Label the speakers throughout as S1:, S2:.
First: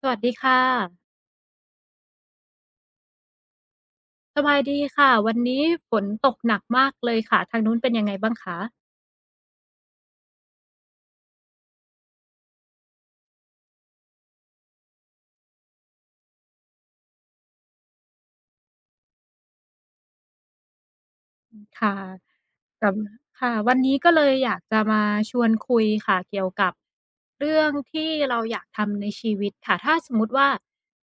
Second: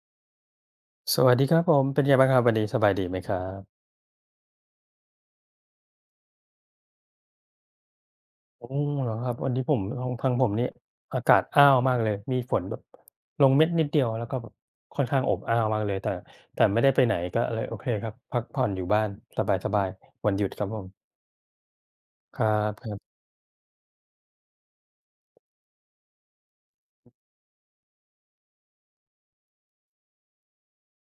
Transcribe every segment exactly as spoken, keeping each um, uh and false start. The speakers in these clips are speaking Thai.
S1: สวัสดีค่ะ
S2: สวัสดีครับผมเป็นไงบ้างครับวันนี้สบายดีไหมครับ
S1: สบายดีค่ะวันนี้ฝนตกหนักมากเลยค่ะทางนู้นเป็นยังไงบ้างคะ
S2: โอ้เหรอครับวันนี้ผมของทางผมนี่อากาศอ้าวมากเลยมีฝนแบบลงเม็ดนิดเดียวแล้วก็แบบค่อนข้างอบอ้าวมากเลยแต่แต่ไม่ได้ไปไหนก็เลยโอเคครับพักผ่อนอยู่บ้านสบายๆวันหยุดครับผม
S1: ค่ะ
S2: ครั
S1: กับ
S2: บ
S1: ค่ะวันนี้ก็เลยอยากจะมาชวนคุยค่ะเกี่ยวกับเรื่องที่เราอยากทำในชีวิตค่ะถ้าสมมุติว่า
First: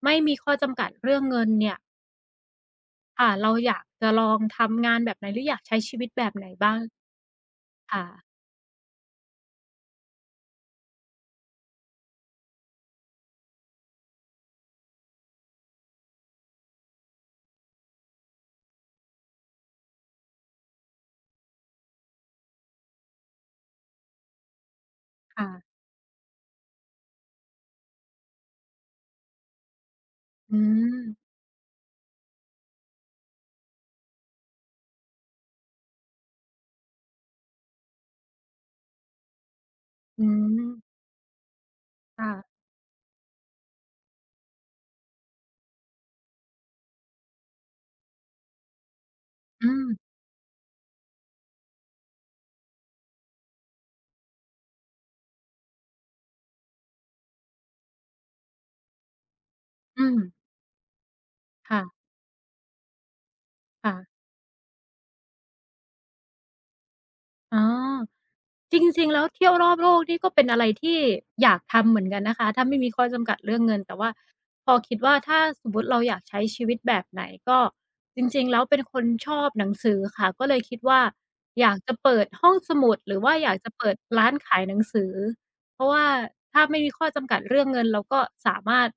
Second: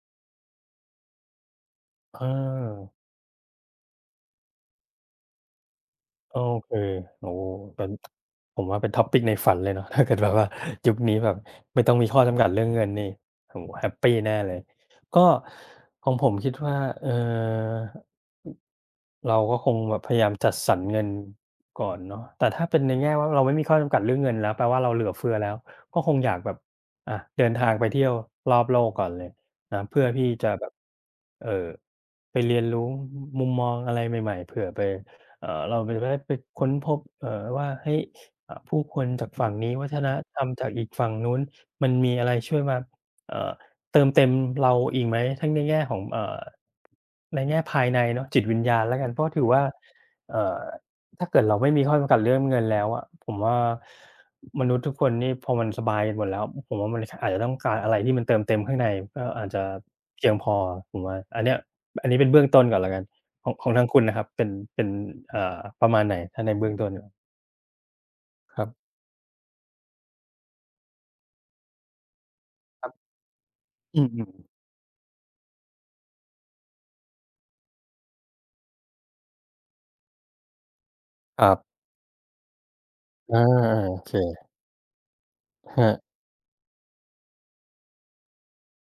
S1: ไม่มีข้อจำกัดเรื่องเงินเนี่ย
S2: ๆเออ
S1: ค่ะเราอยากจะลองทำงานแบบไหนหรืออยากใช้ชีวิตแบบ
S2: โอ
S1: ไหน
S2: เค
S1: บ้าง
S2: โอ้โฮเป็น
S1: ค่ะ
S2: ผมว่าเป็น topic ในฝันเลยเนาะถ้าเกิดแบบว่ายุคนี้แบบไม่ต้องมีข้อจำกัดเรื่องเงินนี่โอ้โฮแฮปปีแน่เลยก็ของผมคิดว่าเอ่อ เราก็คงแบบพยายามจัดสรรเงินก่อนเนาะแต่ถ้าเป็นในแง่ว่าเราไม่มีข้อจำกัดเรื่องเงินแล้วแปลว่าเราเหลือเฟือแล้ว
S1: ค่ะ
S2: ก็คงอยากแบบอะเดินทางไปเที่ยวรอบโลกก่อนเลยนะเพื่อที่จะ
S1: อื
S2: แบบ
S1: ม
S2: เอ่อไปเรียนรู้มุมมองอะไรใหม่ๆเผื่อไปเอ่อเราไปได้ไปค้นพบเอ่อว่าเฮ้ยอ่าผู้คนจากฝั่งนี้วัฒน
S1: อื
S2: ธรรมจากอีก
S1: ม
S2: ฝั่งนู้นมันมีอะไร
S1: ค่ะ
S2: ช่วยมาเอ่อ เติมเต็มเราอีกไหมทั้งในแง่ของเอ่อในแง่ภายในเนาะจิตวิญญาณแล้วกันเพราะถือว่า
S1: อืม
S2: เอ่อถ้าเกิดเราไม่มีข้อจำกัดเรื่องเงินแล้วอะผมว่ามนุษย์ทุกคนนี่พอมันสบายกันหมดแล้วผมว่ามันอาจจะต้องการอะไรที่มันเติมเต็มข้างในก็อาจจะ
S1: อืม
S2: เพียงพอผมว่าอันเนี้ย
S1: ค่
S2: อันนี้เป็นเบื้องต้นก่อนแล้วกันของของทาง
S1: ะ
S2: คุณนะครับเป็นเป็นเอ่อประมาณไหนถ้าในเบื้องต้น
S1: ๆอ๋อ
S2: ครับ
S1: จริงๆแล้วเที่ยวรอบโลกนี่ก็เป็นอะไรที่อยากทำเหมือนกันนะคะถ้าไม่
S2: ค
S1: มี
S2: รั
S1: ข้อ
S2: บ
S1: จำกัดเรื่องเงินแต่
S2: อื
S1: ว่า
S2: มๆ
S1: พอคิดว่าถ้าสมมุติเราอยากใช้ชีวิตแบบไหนก็จริงๆแล้วเป็นคนชอบหนังสือค่ะก็เลยคิดว่า
S2: ครั
S1: อยา
S2: บ
S1: กจะเปิดห้องสมุดหรือว่า
S2: อา
S1: อยากจะ
S2: ๆ
S1: เปิ
S2: โอ
S1: ด
S2: เค
S1: ร้านขายหนังสือ
S2: ค
S1: เพ
S2: รั
S1: ราะว่า
S2: บ
S1: ถ้าไม่มีข้อจำกัดเรื่องเงินเราก็สามารถ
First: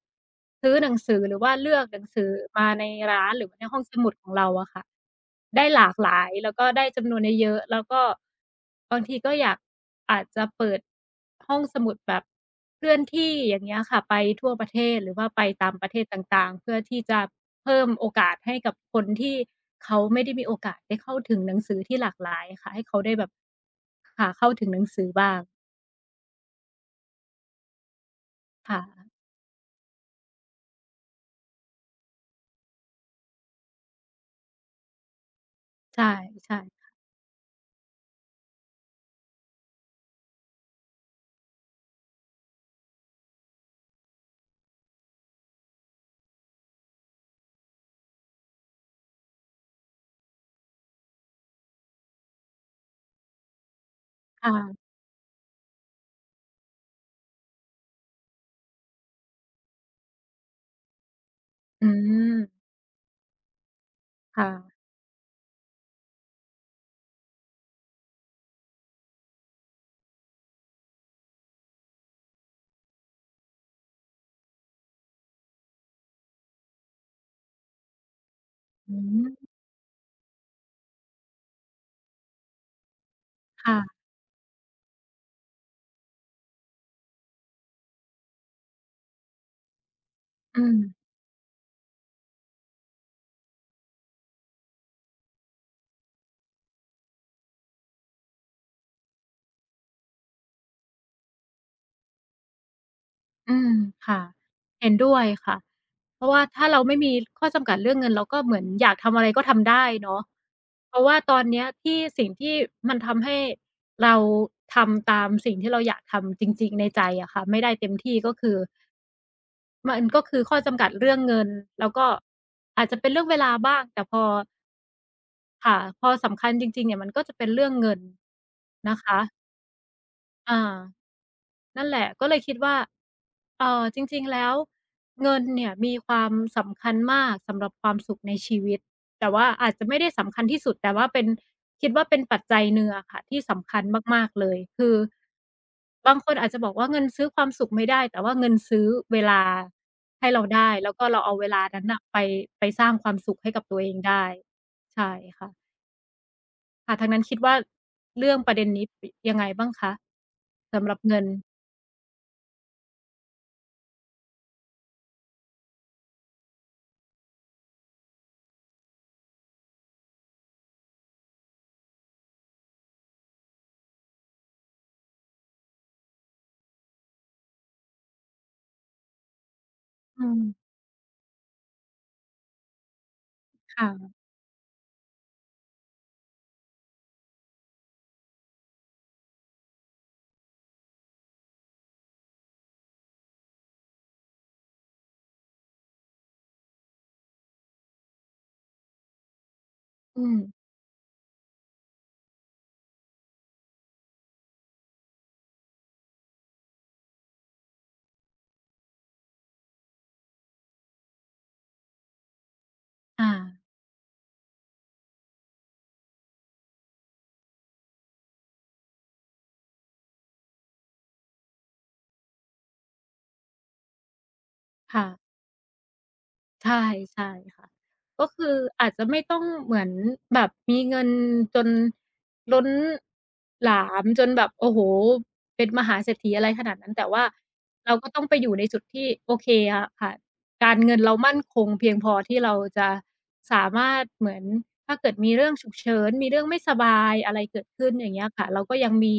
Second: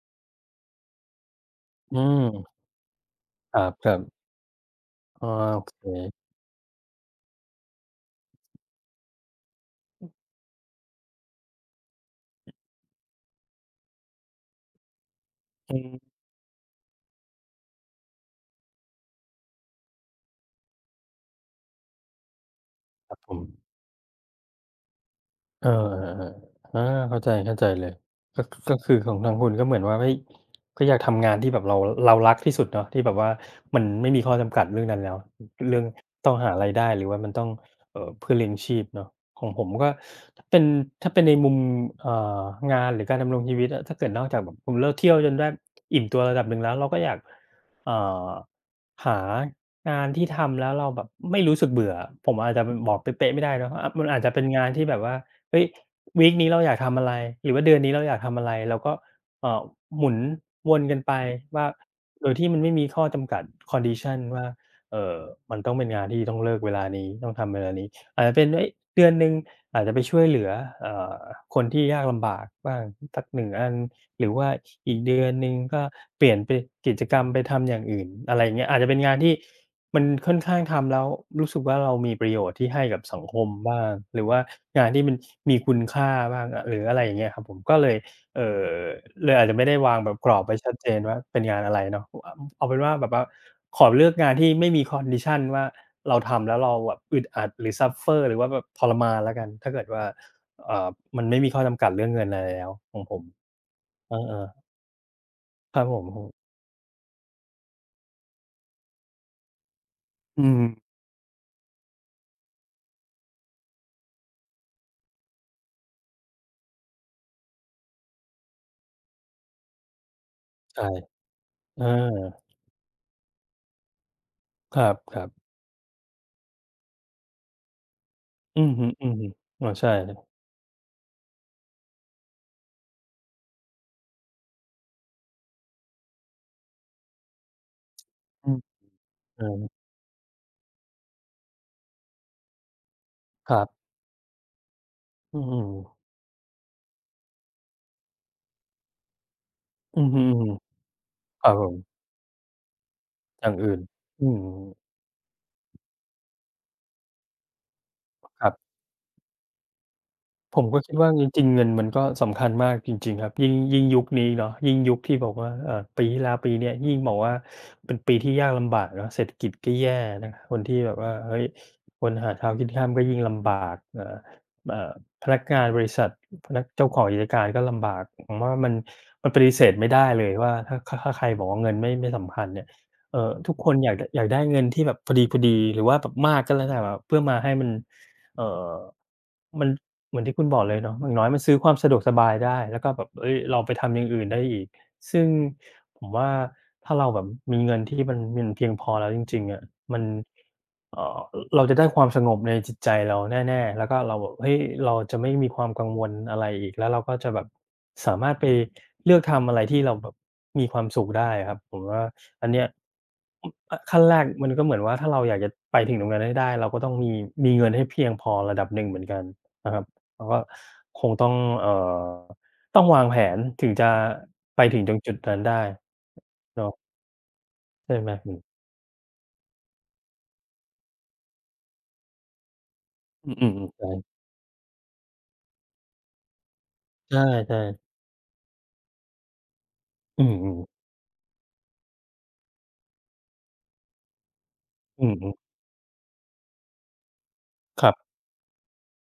S1: ซื้อหนังสือหรือว่าเลือกห
S2: อื
S1: นังสือ
S2: ม
S1: มาในร้านหรือว่าในห้อง
S2: ค
S1: ส
S2: รับ
S1: มุดข
S2: ๆ
S1: องเราอะค่ะ
S2: อ๋อโอ
S1: ได้
S2: เค
S1: หลากหลายแล้วก็ได้จำนวนเยอะๆแล้วก็บางทีก็อยากอาจจะเปิดห้องสมุดแบบเคลื่อนที่อย่างเงี้ยค่ะไปทั่วประเทศหรือว่าไปตา
S2: อื
S1: มประเท
S2: ม
S1: ศต่างๆเพื่อที่จะเพิ่มโอกาสให้กับคนที่เขาไม่ได้มีโอกาสได้เข้าถึงหนังสือที่หลากหลายค่ะให้เขา
S2: ค
S1: ได้
S2: รับ
S1: แบ
S2: ผ
S1: บ
S2: ม
S1: ค่ะเข้าถึงหนังสือบ้าง
S2: เออๆอาเข้าใจเข้าใจเลยก็ก็คือ
S1: ค่ะ
S2: ของทางคุณก็เหมือนว่าเฮ้ยก็อยากทำงานที่แบบเราเรารักที่สุดเนาะที่แบบว่ามันไม่มีข้อจำกัดเรื่องนั้นแล้วเรื่อง
S1: ใช่
S2: ต้องหา
S1: ใช่
S2: รายได้หรือว่ามันต้องเอ่อเพื่อเลี้ยงชีพเนาะของผมก็ถ้าเป็นถ้าเป็นในมุมเอ่องานหรือการดำรงชีวิตอะถ้าเกิดนอกจากแบบผมเลิกเที่ยวจนได้อิ่มตัวระดับหนึ่งแล้วเราก็อยากเอ่อหางานที่ทำแล้วเราแบบไม่รู้สึกเบื่อผมอาจจะบอกเป๊ะๆไม่ได้เนาะอามันอาจจะเป็นงานที่
S1: ค่ะ
S2: แบบว่า เฮ้ยวีกนี้เราอยากทำอะไรหรือว่าเดือนนี้เราอยากทำอะไรเราก็เอ่อหมุนวนกันไปว่า
S1: อื
S2: โดยที่มัน
S1: ม
S2: ไม่มีข้อจำกัด condition ว่า
S1: ค่ะ
S2: เอ่อมันต้องเป็นงานที่ต้องเลิกเวลานี้ต้องทำเวลานี้อาจจะเป็นเฮ้ยเดือนหนึ่งอาจจะไปช่วยเหลือเอ่อคนที่ยากลำบากบ้างสักหนึ่งอันหรือว่าอีกเดือนหนึ่งก็เปลี่ยนไปกิจกรรมไปทำอย่างอื่นอะไรอย่างเงี้ยอาจจะ
S1: อื
S2: เป็นงาน
S1: ม
S2: ที่ มันค่อนข้างทำแล้วรู้สึกว่าเรามีประโยชน์ที่ให้กับสังคมบ้าง
S1: ค่ะ
S2: หรือว่างานที่มันมีคุณค่าบ้างอะหรืออะไรอย่างเงี้ยครับผมก็เลยเอ่อเลยอาจจะไม่ได้วางแบบกรอบไว้
S1: อื
S2: ชั
S1: ม
S2: ดเจนว่าเป็นงานอะไรเนาะอเอาเป็นว่าแบบว่าขอเลือกงานที่ไม่มี condition ว่าเราทำแล้วเราแบบอึดอัดหรือ suffer หรือว่าแบบทรมานแล้วกันถ้าเกิดว่าเอ่อมันไม่มีข้อจำกัดเรื่องเงินอะไรแล้วของผม
S1: อืม
S2: เอ
S1: ค่ะ
S2: อๆ
S1: เห็นด้วยค่ะ
S2: ครับผ
S1: เพ
S2: ม
S1: ราะว่า
S2: ๆ
S1: ถ้าเราไม่มีข้อจำกัดเรื่องเงินเราก็เหมือนอยากทำอะไรก็ทำได้เนาะ
S2: อืม
S1: เพราะว่าตอนเนี้ยที่สิ่งที่มันทำให้เราทำตามสิ่งที่เราอยากทำจริงๆในใจอะค่ะไม่ได้เต็มที่ก็คือมันก็คือข้อจำ
S2: ใช่
S1: กัดเรื่องเงิน
S2: เออ
S1: แล้วก็อาจจะเป็นเรื่องเวลาบ้างแต่พอ
S2: ครับๆ
S1: ค่ะพอสำคัญจริงๆเนี่ยมันก็จะเป็นเรื่องเงิน
S2: อือฮึ
S1: นะคะ
S2: ๆอ๋อใช่
S1: อ่านั่นแหละก็เลยคิดว่า เอ่อจริงๆแล้ว เงินเนี่ยมีความสำคัญมากสำหรับความสุขใน
S2: อื
S1: ชี
S2: ม
S1: วิต แต่
S2: เอ
S1: ว่าอาจจะไม่ได้สำคัญที่สุด แต่ว่าเป็นคิดว่าเป็นปัจจัยหนึ่งอะค่ะ
S2: อ
S1: ที่
S2: ครับ
S1: สำคัญมากๆ เลย คือ
S2: อืม
S1: บางคนอาจจะบอกว่าเงินซื้อความสุขไม่ได้แต่ว่าเงินซื้อเวลา
S2: อือฮึ
S1: ให้เราได้แล้วก็เราเอา
S2: ๆค
S1: เว
S2: รับ
S1: ลา
S2: ผม
S1: นั้นน่ะไปไปสร้างความสุข
S2: อ
S1: ให้
S2: ย่าง
S1: กับ
S2: อื่
S1: ตัว
S2: น
S1: เองได้
S2: อืม
S1: ใช่ค่ะค่ะทางนั้นคิดว่าเรื่อง
S2: ค
S1: ป
S2: รับ
S1: ระเด็นนี้ปยังไงบ้างคะ
S2: ผมก็
S1: สำห
S2: คิ
S1: รั
S2: ด
S1: บ
S2: ว่า
S1: เงิ
S2: จ
S1: น
S2: ริงๆเงินมันก็สำคัญมากจริงๆครับยิ่งยิ่งยุคนี้เนาะยิ่งยุคที่บอกว่าเอ่อปีที่แล้วปีเนี้ยยิ่งบอกว่าเป็นปีที่ยากลำบากเนาะเศรษฐกิจก็แย่นะคนที่แบบว่าเฮ้ยคนหาเช้ากินค่ำก็ยิ่งลำบากเอ่อเอ่อพนักงานบริษัทพนักเจ้าของกิจการก็ลำบากผมว่ามันมันปฏิเสธไม่ได้เล
S1: อื
S2: ย
S1: ม
S2: ว่าถ้าถ้าถ้าใครบอกว่าเงินไม่ไม่สำคัญเนี่ยเอ่อทุกคนอ
S1: ค่ะ
S2: ยากดอยากได้เงินที่แบบพอดีๆหรือว่าแบบมากก็แล้วแต่แบบเพื่อมาให้มัน เอ่อมันเหมือนที่คุณบอกเลยเนาะอย่างน้อยมันซื้อความสะดวกสบายได้แล้วก็แบบเฮ้ยเราไปทำอย่างอื่นได้อีก ซึ่งผมว่าถ้าเราแบบมีเงินที่มันมันเพียงพอแล้วจริงๆอะมัน
S1: อืม
S2: เอ่อเราจะได้ความสงบในจิตใจเราแน่ๆแล้วก็เราแบบเฮ้ยเราจะไม่มีความกังวลอะไรอีกแล้วเราก็จะแบบสามารถไปเลือกทำอะไรที่เราแบบมีความสุขได้อะครับผมว่า อันเนี้ย
S1: อา
S2: ออขั้นแรกมันก็เหมือนว่าถ้าเราอยากจะไปถึงตรงนั้นให้ได้เราก็ต้องมีมีเงินให้เพียงพอระดับหนึ่งเหมือนกันนะครับเราก็คงต้องเอ่อต้องวางแผนถึงจะไปถึงตรง
S1: ค่ะ
S2: จุดนั้นได้เนาะ
S1: ใช่ใช่ค่ะ
S2: ใช่ไหม
S1: ก็คืออาจจะไม่ต้องเหมือนแบบมีเงินจนล้น
S2: อืมอื
S1: หลา
S2: ม
S1: ม
S2: ๆ
S1: จนแบบโอ้โฮเป็นมหาเศรษฐีอะไรขนาดนั้นแต่
S2: ๆใช่
S1: ว่า
S2: ใช่ๆ
S1: เราก็ต้องไปอยู่ในจุดที่โอเคอะค่ะ
S2: อืม
S1: การ
S2: ๆ
S1: เงินเรามั่นคงเพียงพอที่เราจะสามารถเหมือนถ้า
S2: อื
S1: เกิด
S2: อฮ
S1: มีเรื่องฉุกเฉินมีเรื่องไม่สบายอะไรเกิด
S2: ค
S1: ขึ้
S2: รั
S1: นอ
S2: บ
S1: ย่างเงี้ยค่ะเราก็ยังมี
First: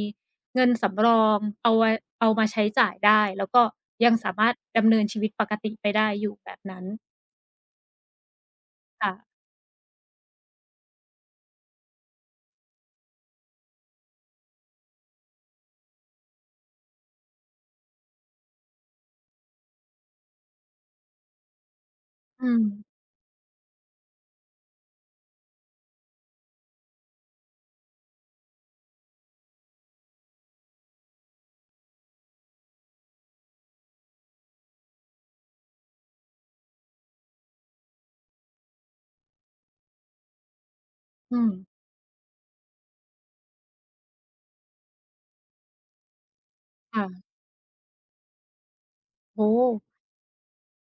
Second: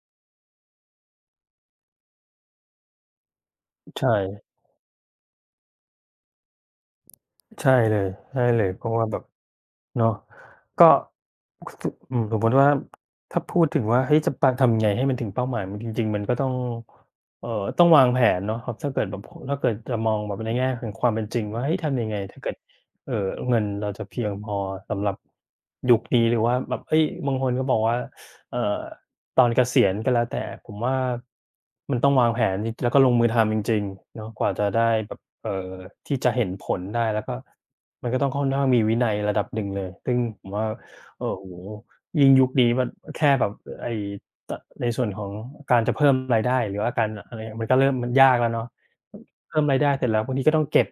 S1: เงินสำรองเอาไว้เอามาใช้จ่ายได้แล้วก็ยัง
S2: ใช่
S1: สามารถดำเนินชีวิตปกติไปได้อยู่แบบนั้น
S2: ใช่เลยใช่เลยเพราะว่าแบบ
S1: ค่ะ
S2: เนาะก็สอืมสมมุติว่าถ้าพูดถึงว่าเฮ้ยจะปะทำไงให้มันถึงเป้าหมายมันจริงๆมันก็ต้องเอ่อต้องวางแผนเนาะครับถ้าเกิดแบบโฮถ้าเกิดจะมองแบบในแง่ของความเป็นจริงว่าเฮ้ยทำยังไงถ้า
S1: อื
S2: เกิด
S1: ม
S2: เอ่อเงินเราจะเพียงพอสำหรับยุคนี้หรือว่าแบบเฮ้ยบางคนก็บอกว่าเอ่อตอนเกษียณก็แล้วแต่ผมว่ามันต้องวางแผนจริงแล้วก็ลงมือทำจริงๆเนาะกว่าจะได้แบบ เอ่อที่จะเห็นผลได้แล้วก็มันก็ต้องค่อนข้างมีวินัยระดับหนึ่งเลยซึ่งผมว่าโอ้
S1: อื
S2: โฮ
S1: ม
S2: ยิ่งยุคนี้มันแค่แบบไอ้ตในส่วนของการจะเพิ่มรายได้หรือว่าการ
S1: ค่ะ
S2: อะไรมันก็เริ่มมันยากแล้วเนาะ
S1: โอ้โฮ
S2: เพิ่มรายได้เสร็จแล้วบางทีก็ต้องเก็บ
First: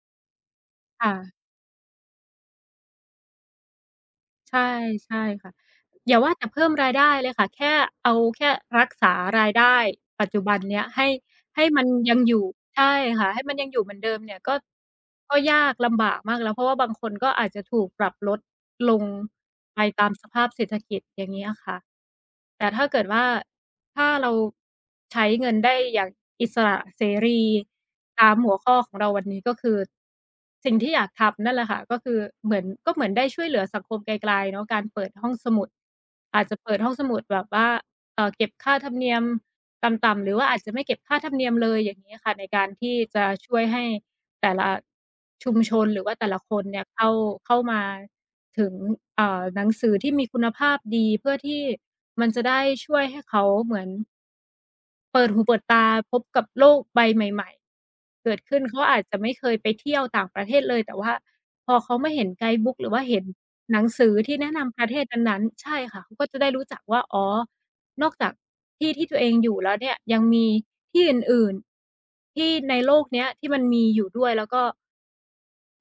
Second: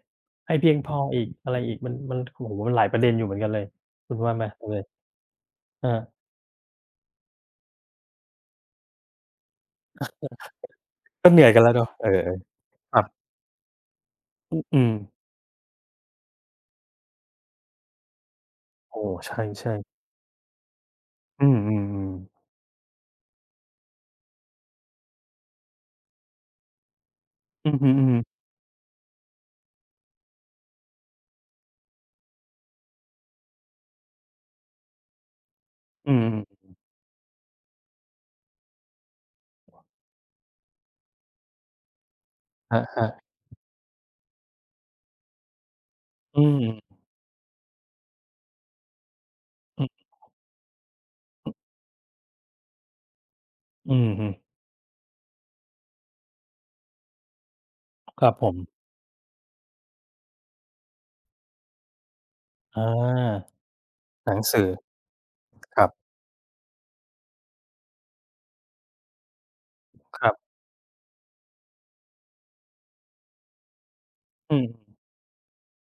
S2: ให้เพียงพอ
S1: ค่ะ
S2: อีกอะไรอีกมันมันโอ้โฮมันหลายประเด็นอยู่เหมือนกันเลยคุณว่าไหม
S1: ใช่
S2: เล
S1: ใช่ค่ะ
S2: เออ
S1: อย่าว่าแต่เพิ่มรายได้เลยค่ะ แค่เอาแค่รักษารายได้ปัจจุบันเนี้ยให้
S2: ก็เหนื่อยกัน
S1: ให้
S2: แล้ว
S1: มัน
S2: เนาะเอ
S1: ยัง
S2: อ
S1: อยู่ใช่
S2: ๆครับ
S1: ค่ะให้มันยังอยู่เหมือนเดิมเนี่ยก็
S2: ออืม
S1: ก็ยากลำบากมากแล้วเพราะว่าบางคนก็อาจจะถูกปรับลดล
S2: โอ้
S1: ง
S2: ใช่
S1: ไป
S2: ๆ
S1: ตามสภาพเศรษฐกิจอย่าง
S2: อื
S1: งี้อะค่ะ
S2: มๆๆ
S1: แต่ถ้าเกิดว่าถ้าเราใช้เงินได้อย่างอิสระเสรี
S2: อือฮึ
S1: ตาม
S2: ๆ
S1: หัวข้อของเราวันนี้ก็คือสิ่งที่อยากทำนั่นแหละค่ะก็คือเหมือนก็เหมือนได้ช่วยเหลือสังคมไกลๆเนาะการเปิดห้องสมุด
S2: อืม
S1: อาจจะ
S2: ๆ
S1: เปิดห้องสมุดแบบว่า เอ่อเก็บค่าธรรมเนียมต่ำๆหรือว่าอาจจะไม่เก็บค่าธรรมเนียมเลยอย่างงี้ค่ะในการ
S2: ค
S1: ที่
S2: รั
S1: จะ
S2: บ
S1: ช่วยให้แต่ละชุมชนหรือว่าแต่
S2: ๆ
S1: ละ
S2: อื
S1: ค
S2: ม
S1: นเนี่ย
S2: ๆ
S1: เข้าเข้ามาถึงเอ่อหนัง
S2: อื
S1: สือที่มีคุณภาพดีเพื่อที่มันจะได้ช่วยให้เขาเหมือน
S2: อฮึ
S1: เปิดหูเปิดตาพบกับโลกใบใหม่
S2: ค
S1: ๆ
S2: รั
S1: เกิ
S2: บ
S1: ด
S2: ผม
S1: ขึ้นเขาอาจจะไม่เคยไปเที่ยวต่างประเทศเลยแต่ว่าพอเขามาเห็นไกด์บุ๊ก
S2: อ
S1: หรือว่าเห็น
S2: า
S1: หนังสือ
S2: ห
S1: ที่
S2: นัง
S1: แนะ
S2: สือ
S1: นำประเทศนั้นๆ
S2: ค
S1: ใช่
S2: รั
S1: ค่ะ
S2: บ
S1: เขาก็จะได้รู้จักว่าอ๋อนอกจากที่ที่ตัวเองอยู่แล้วเนี่ยยั
S2: ค
S1: ง
S2: รั
S1: มี
S2: บ
S1: ที่อื่นๆที่ในโลกเนี้ยที่มันมีอยู่ด้วยแล้ว
S2: อื
S1: ก็
S2: ม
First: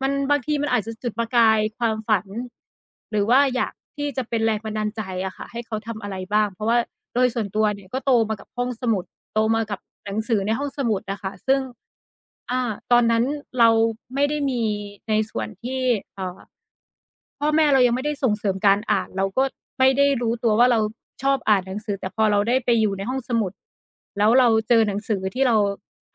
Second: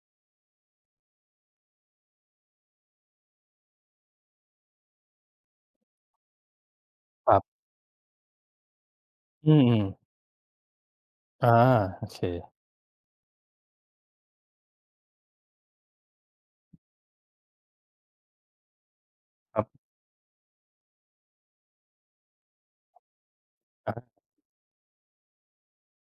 S1: มันบางทีมันอาจจะจุดประกายความฝันหรือว่าอยากที่จะเป็นแรงบันดาลใจอะค่ะให้เขาทำอะไรบ้างเพราะว่าโดย
S2: ครั
S1: ส่วน
S2: บ
S1: ตัวเนี่ยก็โตมากับห้องสมุดโต
S2: อื
S1: มา
S2: ม
S1: กับหนั
S2: ๆ
S1: งสือในห้องสมุดอะค่ะ
S2: อา
S1: ซึ่ง
S2: โอเค
S1: อาตอนนั้นเราไม่ได้มีในส่วนที่เอ่อ พ่อแม่เรายังไม่ได้ส่งเสริมการอ่านเราก็
S2: ครับ
S1: ไม่ได้รู้ตัวว่าเราชอบอ่านหนังสือแต่พอเราได้ไปอยู่ในห้องสมุด
S2: อา
S1: แล้วเราเจอหนังสือที่เรา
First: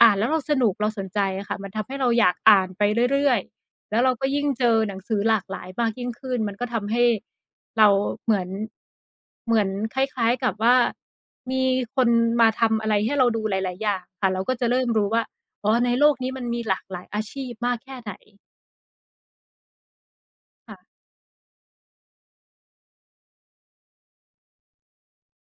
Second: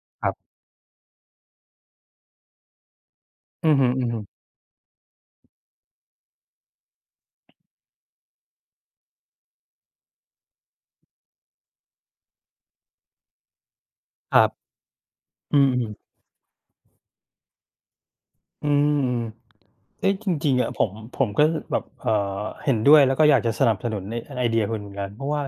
S1: อ่าน
S2: ค
S1: แล้ว
S2: รั
S1: เราส
S2: บ
S1: นุกเราสนใจอะค่ะมันทำให้เราอยากอ่านไปเรื่อย
S2: อือฮึ
S1: ๆแล้วเราก็
S2: ๆ
S1: ยิ่งเจอหนังสือหลากหลายมากยิ่งขึ้นมันก็ทำให้เราเหมือนเหมือนคล้ายๆกับว่ามีคนมาทำอะไรให้เราดูหลายๆอย่างค่ะ
S2: ค
S1: เรา
S2: รั
S1: ก็จะ
S2: บ
S1: เริ่มรู้ว่า
S2: อื
S1: อ๋อใน
S2: ม
S1: โล
S2: ๆ
S1: กนี้มันมีหลากหลายอาชีพมากแค่ไหน
S2: อืม เอ๊ะจริงๆอะผม
S1: ค่ะ
S2: ผมก็แบบเอ่อเห็นด้วยแล้วก็อยากจะสนับสนุนไอ้ไอเดียคุณเหมือนกันเพราะว่า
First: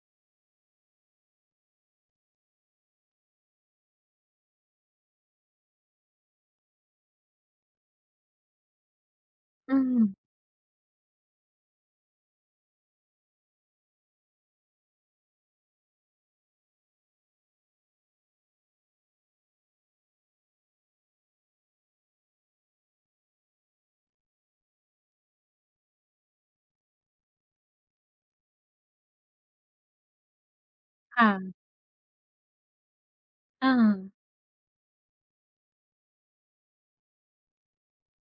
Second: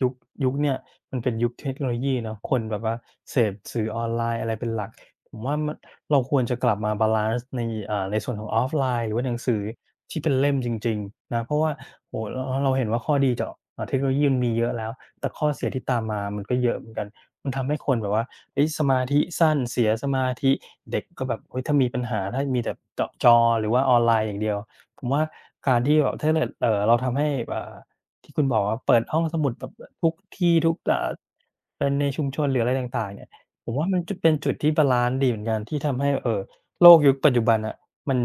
S2: ยุคยุคเนี่ยมันเป็นยุคเทคโนโลยีเนาะคนแบบว่าเสพสื่อออนไลน์อะไรเป็นหลักผมว่ามันเราควรจะกลับมาบาลันซ์ในอ่าในส่วนของออฟไลน์หรือว่าหนังสือ
S1: อื
S2: ที่
S1: ม
S2: เป็นเล่มจริงๆนะเพราะว่าโอ้โฮเราเราเห็นว่าข้อดีจากอ่าเทคโนโลยีมันมีเยอะแล้วแต่ข้อเสียที่ตามมามันก็เยอะเหมือนกันมันทำให้คนแบบว่า เอ้ยสมาธิสั้นเสียสมาธิเด็กก็แบบเฮ้ยถ้ามีปัญหาถ้ามีแต่เจาะจอหรือว่าออนไลน์อย่างเดียวผมว่าการที่แบบถ้าเกิดเออเราทำให้เอ่าที่คุณบอกว่าเปิดห้องสมุดแบบทุกที่ทุกเอ่า
S1: ค่ะ
S2: เป็นในชุมชนหรืออะไรต่างๆเนี่ย
S1: เออ
S2: ผมว่ามันจะเป็นจุดที่บาลานซ์ดีเหมือนกันที่ทำให้เออโลกยุคปัจจุบันอ่ะมัน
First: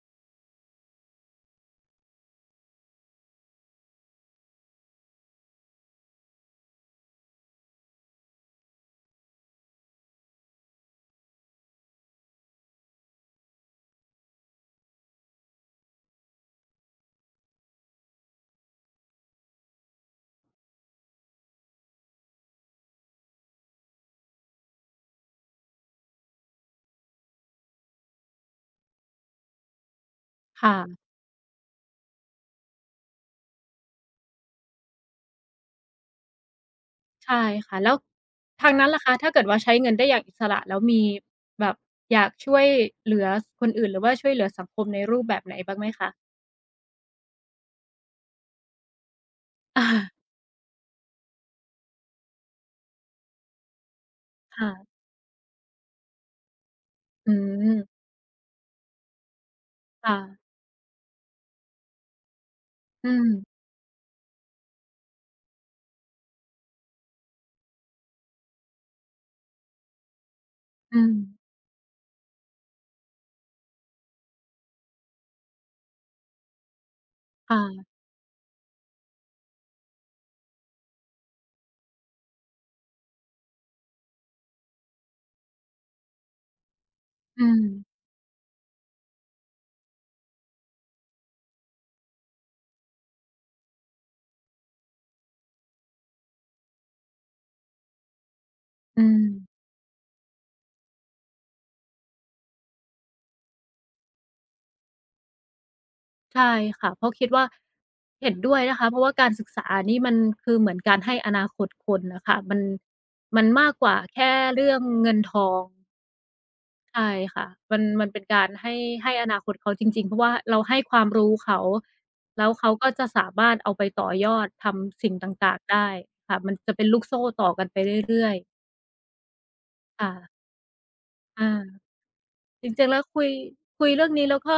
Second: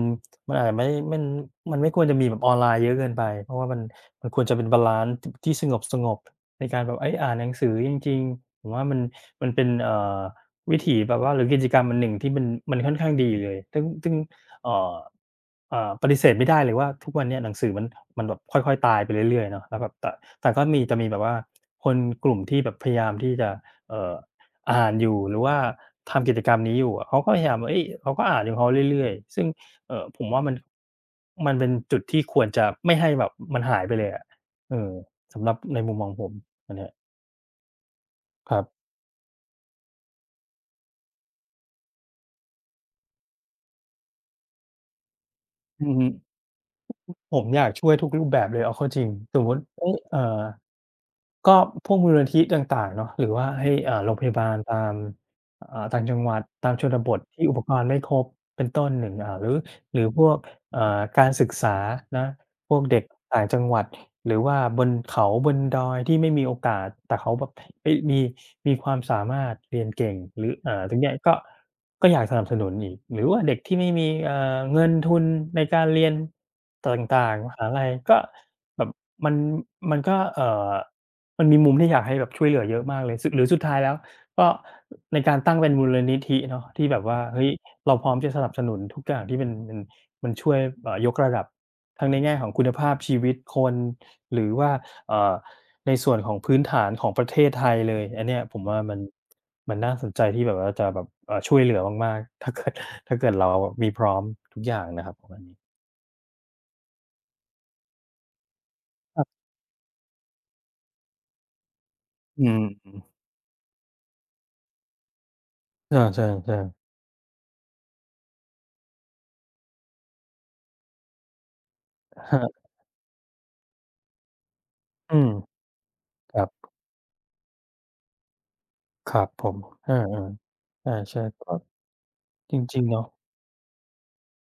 S2: มันอาจจะไม่มันมันไม่ควรจะมีแบบออนไลน์เยอะเกินไปเพราะว่ามันมันควรจะเป็นบาลานซ์ที่สงบๆในการแบบไอ้ยอ่านหนังสือจริงๆผมว่ามัน มันเป็นเอ่อวิถีแบบว่าหรือกิจกรรมอันหนึ่งที่มันมันค่อนข้างดีเลยซึ่งซึ่งเอ่อเอ่อปฏิเสธไม่ได้เลยว่าทุกวันเนี้ยหนังสือมันมันแบบค่อยๆตายไปเรื่อยๆเนาะแล้วแบบแต่แต่ก็มีจะมีแบบว่าคนกลุ่มที่แบบพยายามที่จะเอ่ออ่านอยู่หรือว่าทำกิจกรรมนี้อยู่อะเขาก็พยายามว่าเฮ้ยเขาก็อ่านของเขาเรื่อยๆซึ่งเอ่อผมว่ามัน
S1: ค่ะ
S2: มันเป็นจุดที่ควรจะไม่ให้แบบมันหายไปเลยอะเออสำหรับในมุมมองผมอันเนี้ย
S1: ใช่ค่ะแล้ว
S2: ครั
S1: ทาง
S2: บ
S1: นั้นล่ะคะถ้าเกิดว่าใช้เงินได้อย่างอิสระแล้วมีแบบอยากช่วยเหลือคนอื่นหรือว่าช่วยเหลือสังคมในรูปแบบไหนบ้างไหม
S2: อือฮึ
S1: คะ
S2: ผมอยากช่วยทุกรูปแบบเลยเอาเข้าจริงสมมุติ
S1: อา
S2: เฮ้ยเอ่อ ก็พวกมูลนิธิต่างๆเนาะหรือว่าให้อ่าโรงพยาบาล
S1: ค่ะ
S2: ตามอ่าต่างจังหวัดตามชนบท
S1: อื
S2: ที่อุปก
S1: ม
S2: รณ์ไม่ครบเป็นต้นหนึ่งอ่าหรือหรือ
S1: ค่ะ
S2: พวกเอ่อการศึกษานะพวกเด็ก
S1: อืม
S2: ต่างจังหวัดหรือว่าบนเขาบนดอยที่ไม่มีโอกาสแต่เขาแบบเฮ้ยมีมีความสามารถเรียนเก่งหรืออ่าตร
S1: อื
S2: งเนี้
S1: ม
S2: ยก็ก็อยากสนับสนุนอีกหรือว่าเด็กที่ไม่มีเอ่อเงินทุนในการเรียนต่างๆม
S1: ค่ะ
S2: หาลัยก็แบบมันมันก็เอ่อ มันมีมุมที่อยากให้แบบช่วยเหลือเยอะมากเลยสุดหรือสุดท้ายแล้วก็ในการตั้งเป็นมูลนิธิเนาะที่แบบว่า
S1: อื
S2: เฮ้ย
S1: ม
S2: เราพร้อมจะสนับสนุนทุกอย่างที่มันมันมันช่วยเอ่อยกระดับทั้งในแง่ของคุณภาพชีวิตคนหรือว่าเอ่อในส่วนของพื้นฐานของประเทศไทยเลยอันเนี้ยผมว่ามัน
S1: อืม
S2: มันน่าสนใจที่แบบว่าจะแบบเอ่อช่วยเหลือมากๆ ถ้าเกิดถ้าเกิดเราแบบมีพร้อมทุกอย่างนะครับประมาณนี้
S1: ใช่ค่ะเพราะคิดว่าเห็นด้วยนะคะเพราะว่าการศึกษานี่มันคือเหมือนการให้อนาคตคนน่ะค่ะ
S2: อื
S1: มัน
S2: ม
S1: มันมากกว่าแค่เรื่องเงินทอง
S2: อาใช่
S1: ใช่ค่ะมันมันเป็นการให้ให้อนาคตเขาจริงๆเพราะว่าเราให้ความรู้เขา
S2: ๆครั
S1: แล้ว
S2: บ
S1: เขาก็จะสามารถเอาไปต่อยอดทำสิ่ ง
S2: อื
S1: ต
S2: ม
S1: ่างๆได้
S2: ค
S1: ค่ะ
S2: รั
S1: มัน
S2: บ
S1: จะเป็นลูกโซ่ต่อกันไปเรื่อยๆ
S2: ครับผมเออ
S1: ค่ะ
S2: ๆ อาใช่
S1: อา
S2: ก็จ
S1: จ
S2: ริ
S1: ริ
S2: ง
S1: งๆ
S2: ๆ
S1: แล้ว
S2: เนาะ
S1: คุยคุยเรื่องนี้แล้วก็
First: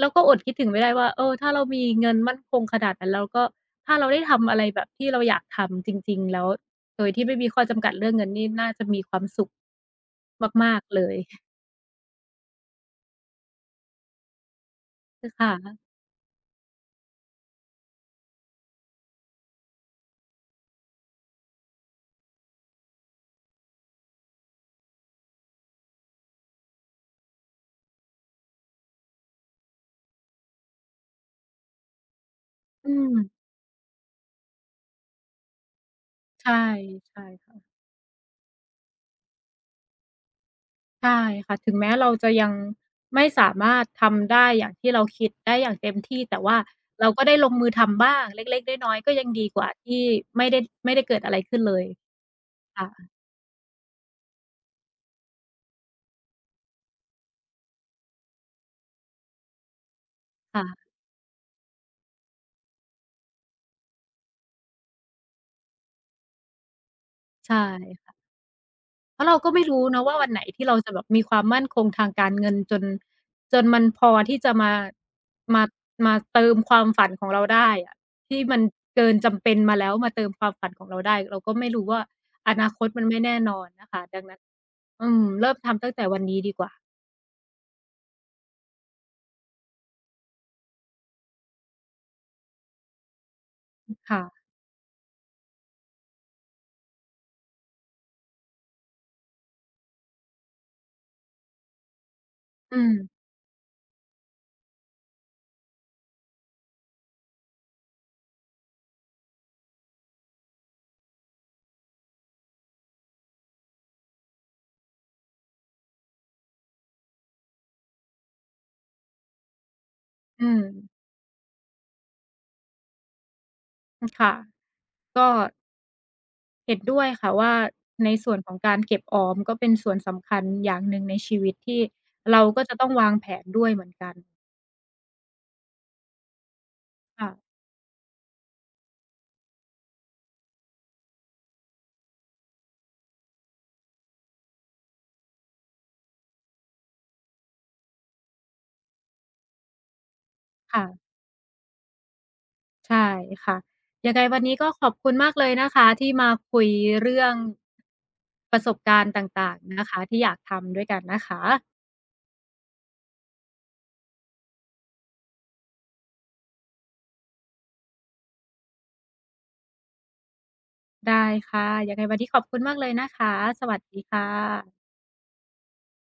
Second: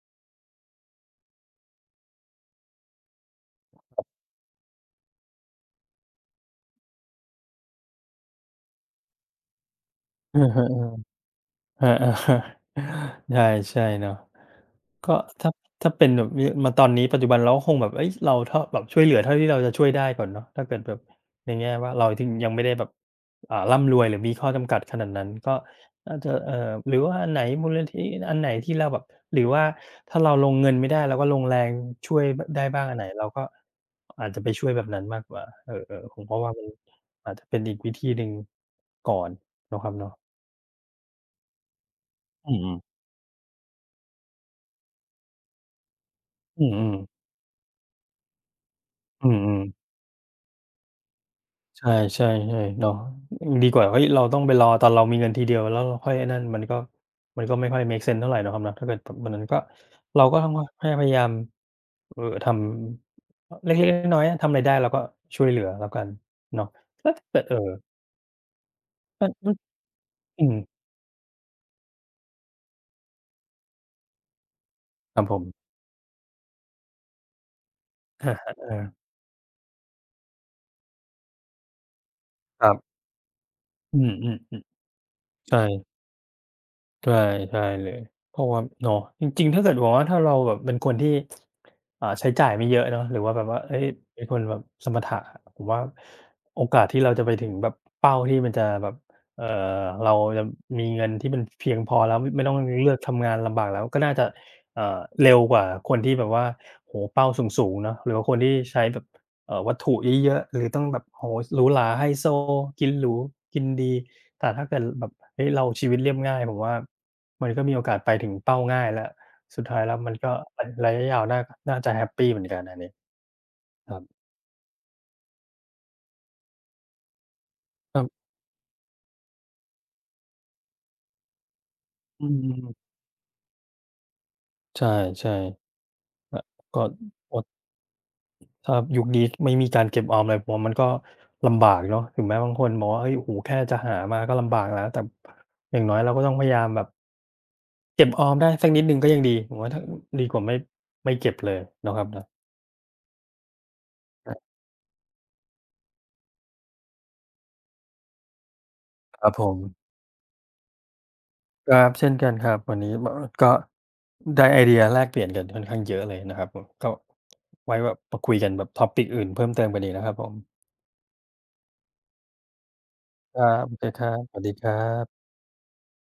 S1: แล้วก็อดคิดถึงไม่ได้ว่าเออถ้าเรามีเงินมั่นคงขนาดนั้นแล้วก็ถ้าเราได้ทำอะไรแบบที่เราอยากทำจริงๆแล้วโดยที่ไม่มีข้อจำกัดเรื่องเงินนี่น่าจะมีความสุข
S2: อือ
S1: มากๆเล
S2: ฮึ
S1: ย
S2: ๆอา ๆใช่ๆเนาะ ก็ถ้า
S1: ค่ะ
S2: ถ้าเป็นแบบนี้มาตอนนี้ปัจจุบันเราก็คงแบบเฮ้ยเราเท่าแบบช่วยเหลือเท่าที่เราจะช่วยได้ก่อนเนาะถ้าเกิดแบบในแง่ว่าเราถึงยังไม่ได้แบบอ่าร่ำรวยหรือมีข้อจำกัดขนาดนั้นก็น่าจะเอ่อหรือว่าอันไหนมูลนิธิอันไหนที่เราแบบหรือว่าถ้าเราลงเงินไม่ได้เราก็ลงแรงช่วยบได้บ้าง
S1: อื
S2: อันไหน
S1: ม
S2: เราก็อาจจะไปช่วยแบบนั้นมากกว่าเออๆผมก็ว่า
S1: ใช่
S2: มันอาจจะ
S1: ใช่
S2: เป็นอีกวิธีหนึ่งก่อนเนาะครับเนาะ
S1: ใช่ค่ะถึงแม้เราจะยั
S2: อื
S1: ง
S2: มๆ
S1: ไม่สามารถทำได้อย่างที่เราคิดได้อย่างเต็มที่แต่ว่า
S2: อืมๆ
S1: เราก็ได้ลงมือทำบ้างเล็กๆน้อยๆก็ยั
S2: อื
S1: งดีก
S2: ม
S1: ว่า
S2: ๆ
S1: ที่ไม่ได้ไม่ได้เกิดอะไรขึ้นเลย
S2: ใช่ใช่ๆเนาะ
S1: ค่ะ
S2: ดีกว่าเฮ้ยเราต้องไปรอตอนเรามีเงินทีเดียวแล้วเราค่อยไอ้นั่นมันก็มันก็ไม่ค่อยเมกเซนส์เท่าไรเนาะครับเนาะถ้าเกิดแบบวันนั้นก็เราก็ต้อง
S1: ค่ะ
S2: แค่พยายามเอ่อทำเล็กๆน้อยๆอะทำอะไรได้เราก็ช่วยเหลือแล้วกันเนาะแล้วถ้าเกิดเอ่
S1: ใช่
S2: อ
S1: เพราะ
S2: มัน
S1: เราก็
S2: มัน
S1: ไม่รู้เนาะว่าวันไหน
S2: อืม
S1: ที่เราจะแบบมีความมั่นคงทางการเงินจนจนมันพอที่จะมา
S2: ครับผ
S1: มา
S2: ม
S1: มาเติมความฝันของเราได้อะ
S2: อะ
S1: ที่
S2: ฮะ
S1: มัน
S2: เออ
S1: เกินจำเป็นมาแล้วมาเติมความฝันของเราได้เราก็ไม่รู้ว่าอ
S2: ค
S1: นา
S2: รั
S1: คต
S2: บ
S1: มันไม่แน่นอนนะ
S2: อื
S1: คะดังนั้
S2: ม
S1: น
S2: ๆ
S1: อืม
S2: ๆ
S1: เริ่ม
S2: ใช่
S1: ทำตั้งแต่วันนี้ดีกว่า
S2: ใช่ใช่เลยเพราะว่าเนาะจริงๆถ้าเกิดบอกว่าถ้าเราแบบเป็นคนที่อ่าใช้จ่ายไม่เยอะเนาะหรือว่าแบบว่าเฮ้ยเป็นคน
S1: ค่ะ
S2: แบบสมถะผมว่าโอกาสที่เราจะไปถึงแบบเป้าที่มันจะแบบเอ่อเราจะมีเงินที่มันเพียงพอแล้วไม่ไม่ต้อง
S1: อื
S2: เลื
S1: ม
S2: อกทำงานลำบากแล้วก็น่าจะเอ่อเร็วกว่าคนที่แบบว่าโอ้โฮเป้าสูงๆเนาะหรือว่าคนที่ใช้แบบเอ่อวัตถุเยอะๆหรือต้องแบบโอ้โฮหรูหราไฮโซกินหรูกินดี แต่ถ้าเกิดแบบเฮ้ยเราชีวิตเรียบง่ายผมว่ามันก็มีโอกาสไปถึงเป้าง่ายแล้วสุดท้ายแล้วมันก็
S1: อืม
S2: ระระยะยาวน่าน่าจะแฮปปีเหมือนกันอันนี้ครั
S1: อือ
S2: บ
S1: ค่ะก็เห็นด้วยค่ะว่า
S2: ครั
S1: ใน
S2: บ
S1: ส่วนของการเก็บออมก็เป็นส่วนสำคัญอย่างหนึ่งในชีวิตที่
S2: อื
S1: เราก็จะต้
S2: ม
S1: องวางแผนด้วยเหมือนกัน
S2: ใช่ๆแบบก็
S1: ค่ะ
S2: อดถ้ายุคนี้ไม่มีการเก็บออมอะไรผมว่ามันก็ลำบากเนาะถึงแม้บางคนบอกว่าเฮ้ยโอ้โฮแค่จะหามาก็ลำบากแล้วแต่อย่างน้อยเราก็ต้องพยายามแบบเก็บออมได้สักนิดหนึ่งก็ยังดีผมว่าถ้าดีกว่าไม่
S1: ค่ะ
S2: ไม่เก็บเลยเนาะครับเนาะ
S1: ใช่ค่ะยังไงวันนี้ก็ขอบคุณมากเลยนะคะที่มาคุยเรื่องประสบการณ์ต
S2: ครับผ
S1: ่างๆนะ
S2: ม
S1: คะที่อยากทำด้วยกันนะคะ
S2: ครับเช่นกันครับวันนี้บก็ได้ไอเดียแลกเปลี่ยนกันค่อนข้างเยอะเลยนะครับผมก็ไว้แบบมาคุยกันแบบ ทอปิก อื่นเพิ่มเติมกันอีกนะครับผม
S1: ได้ค่ะยังไงวันนี้ขอบคุณมากเลยนะคะ
S2: ครั
S1: ส
S2: บโอ
S1: วัส
S2: เค
S1: ดี
S2: ครับ
S1: ค่
S2: สวัสดีครั
S1: ะ
S2: บ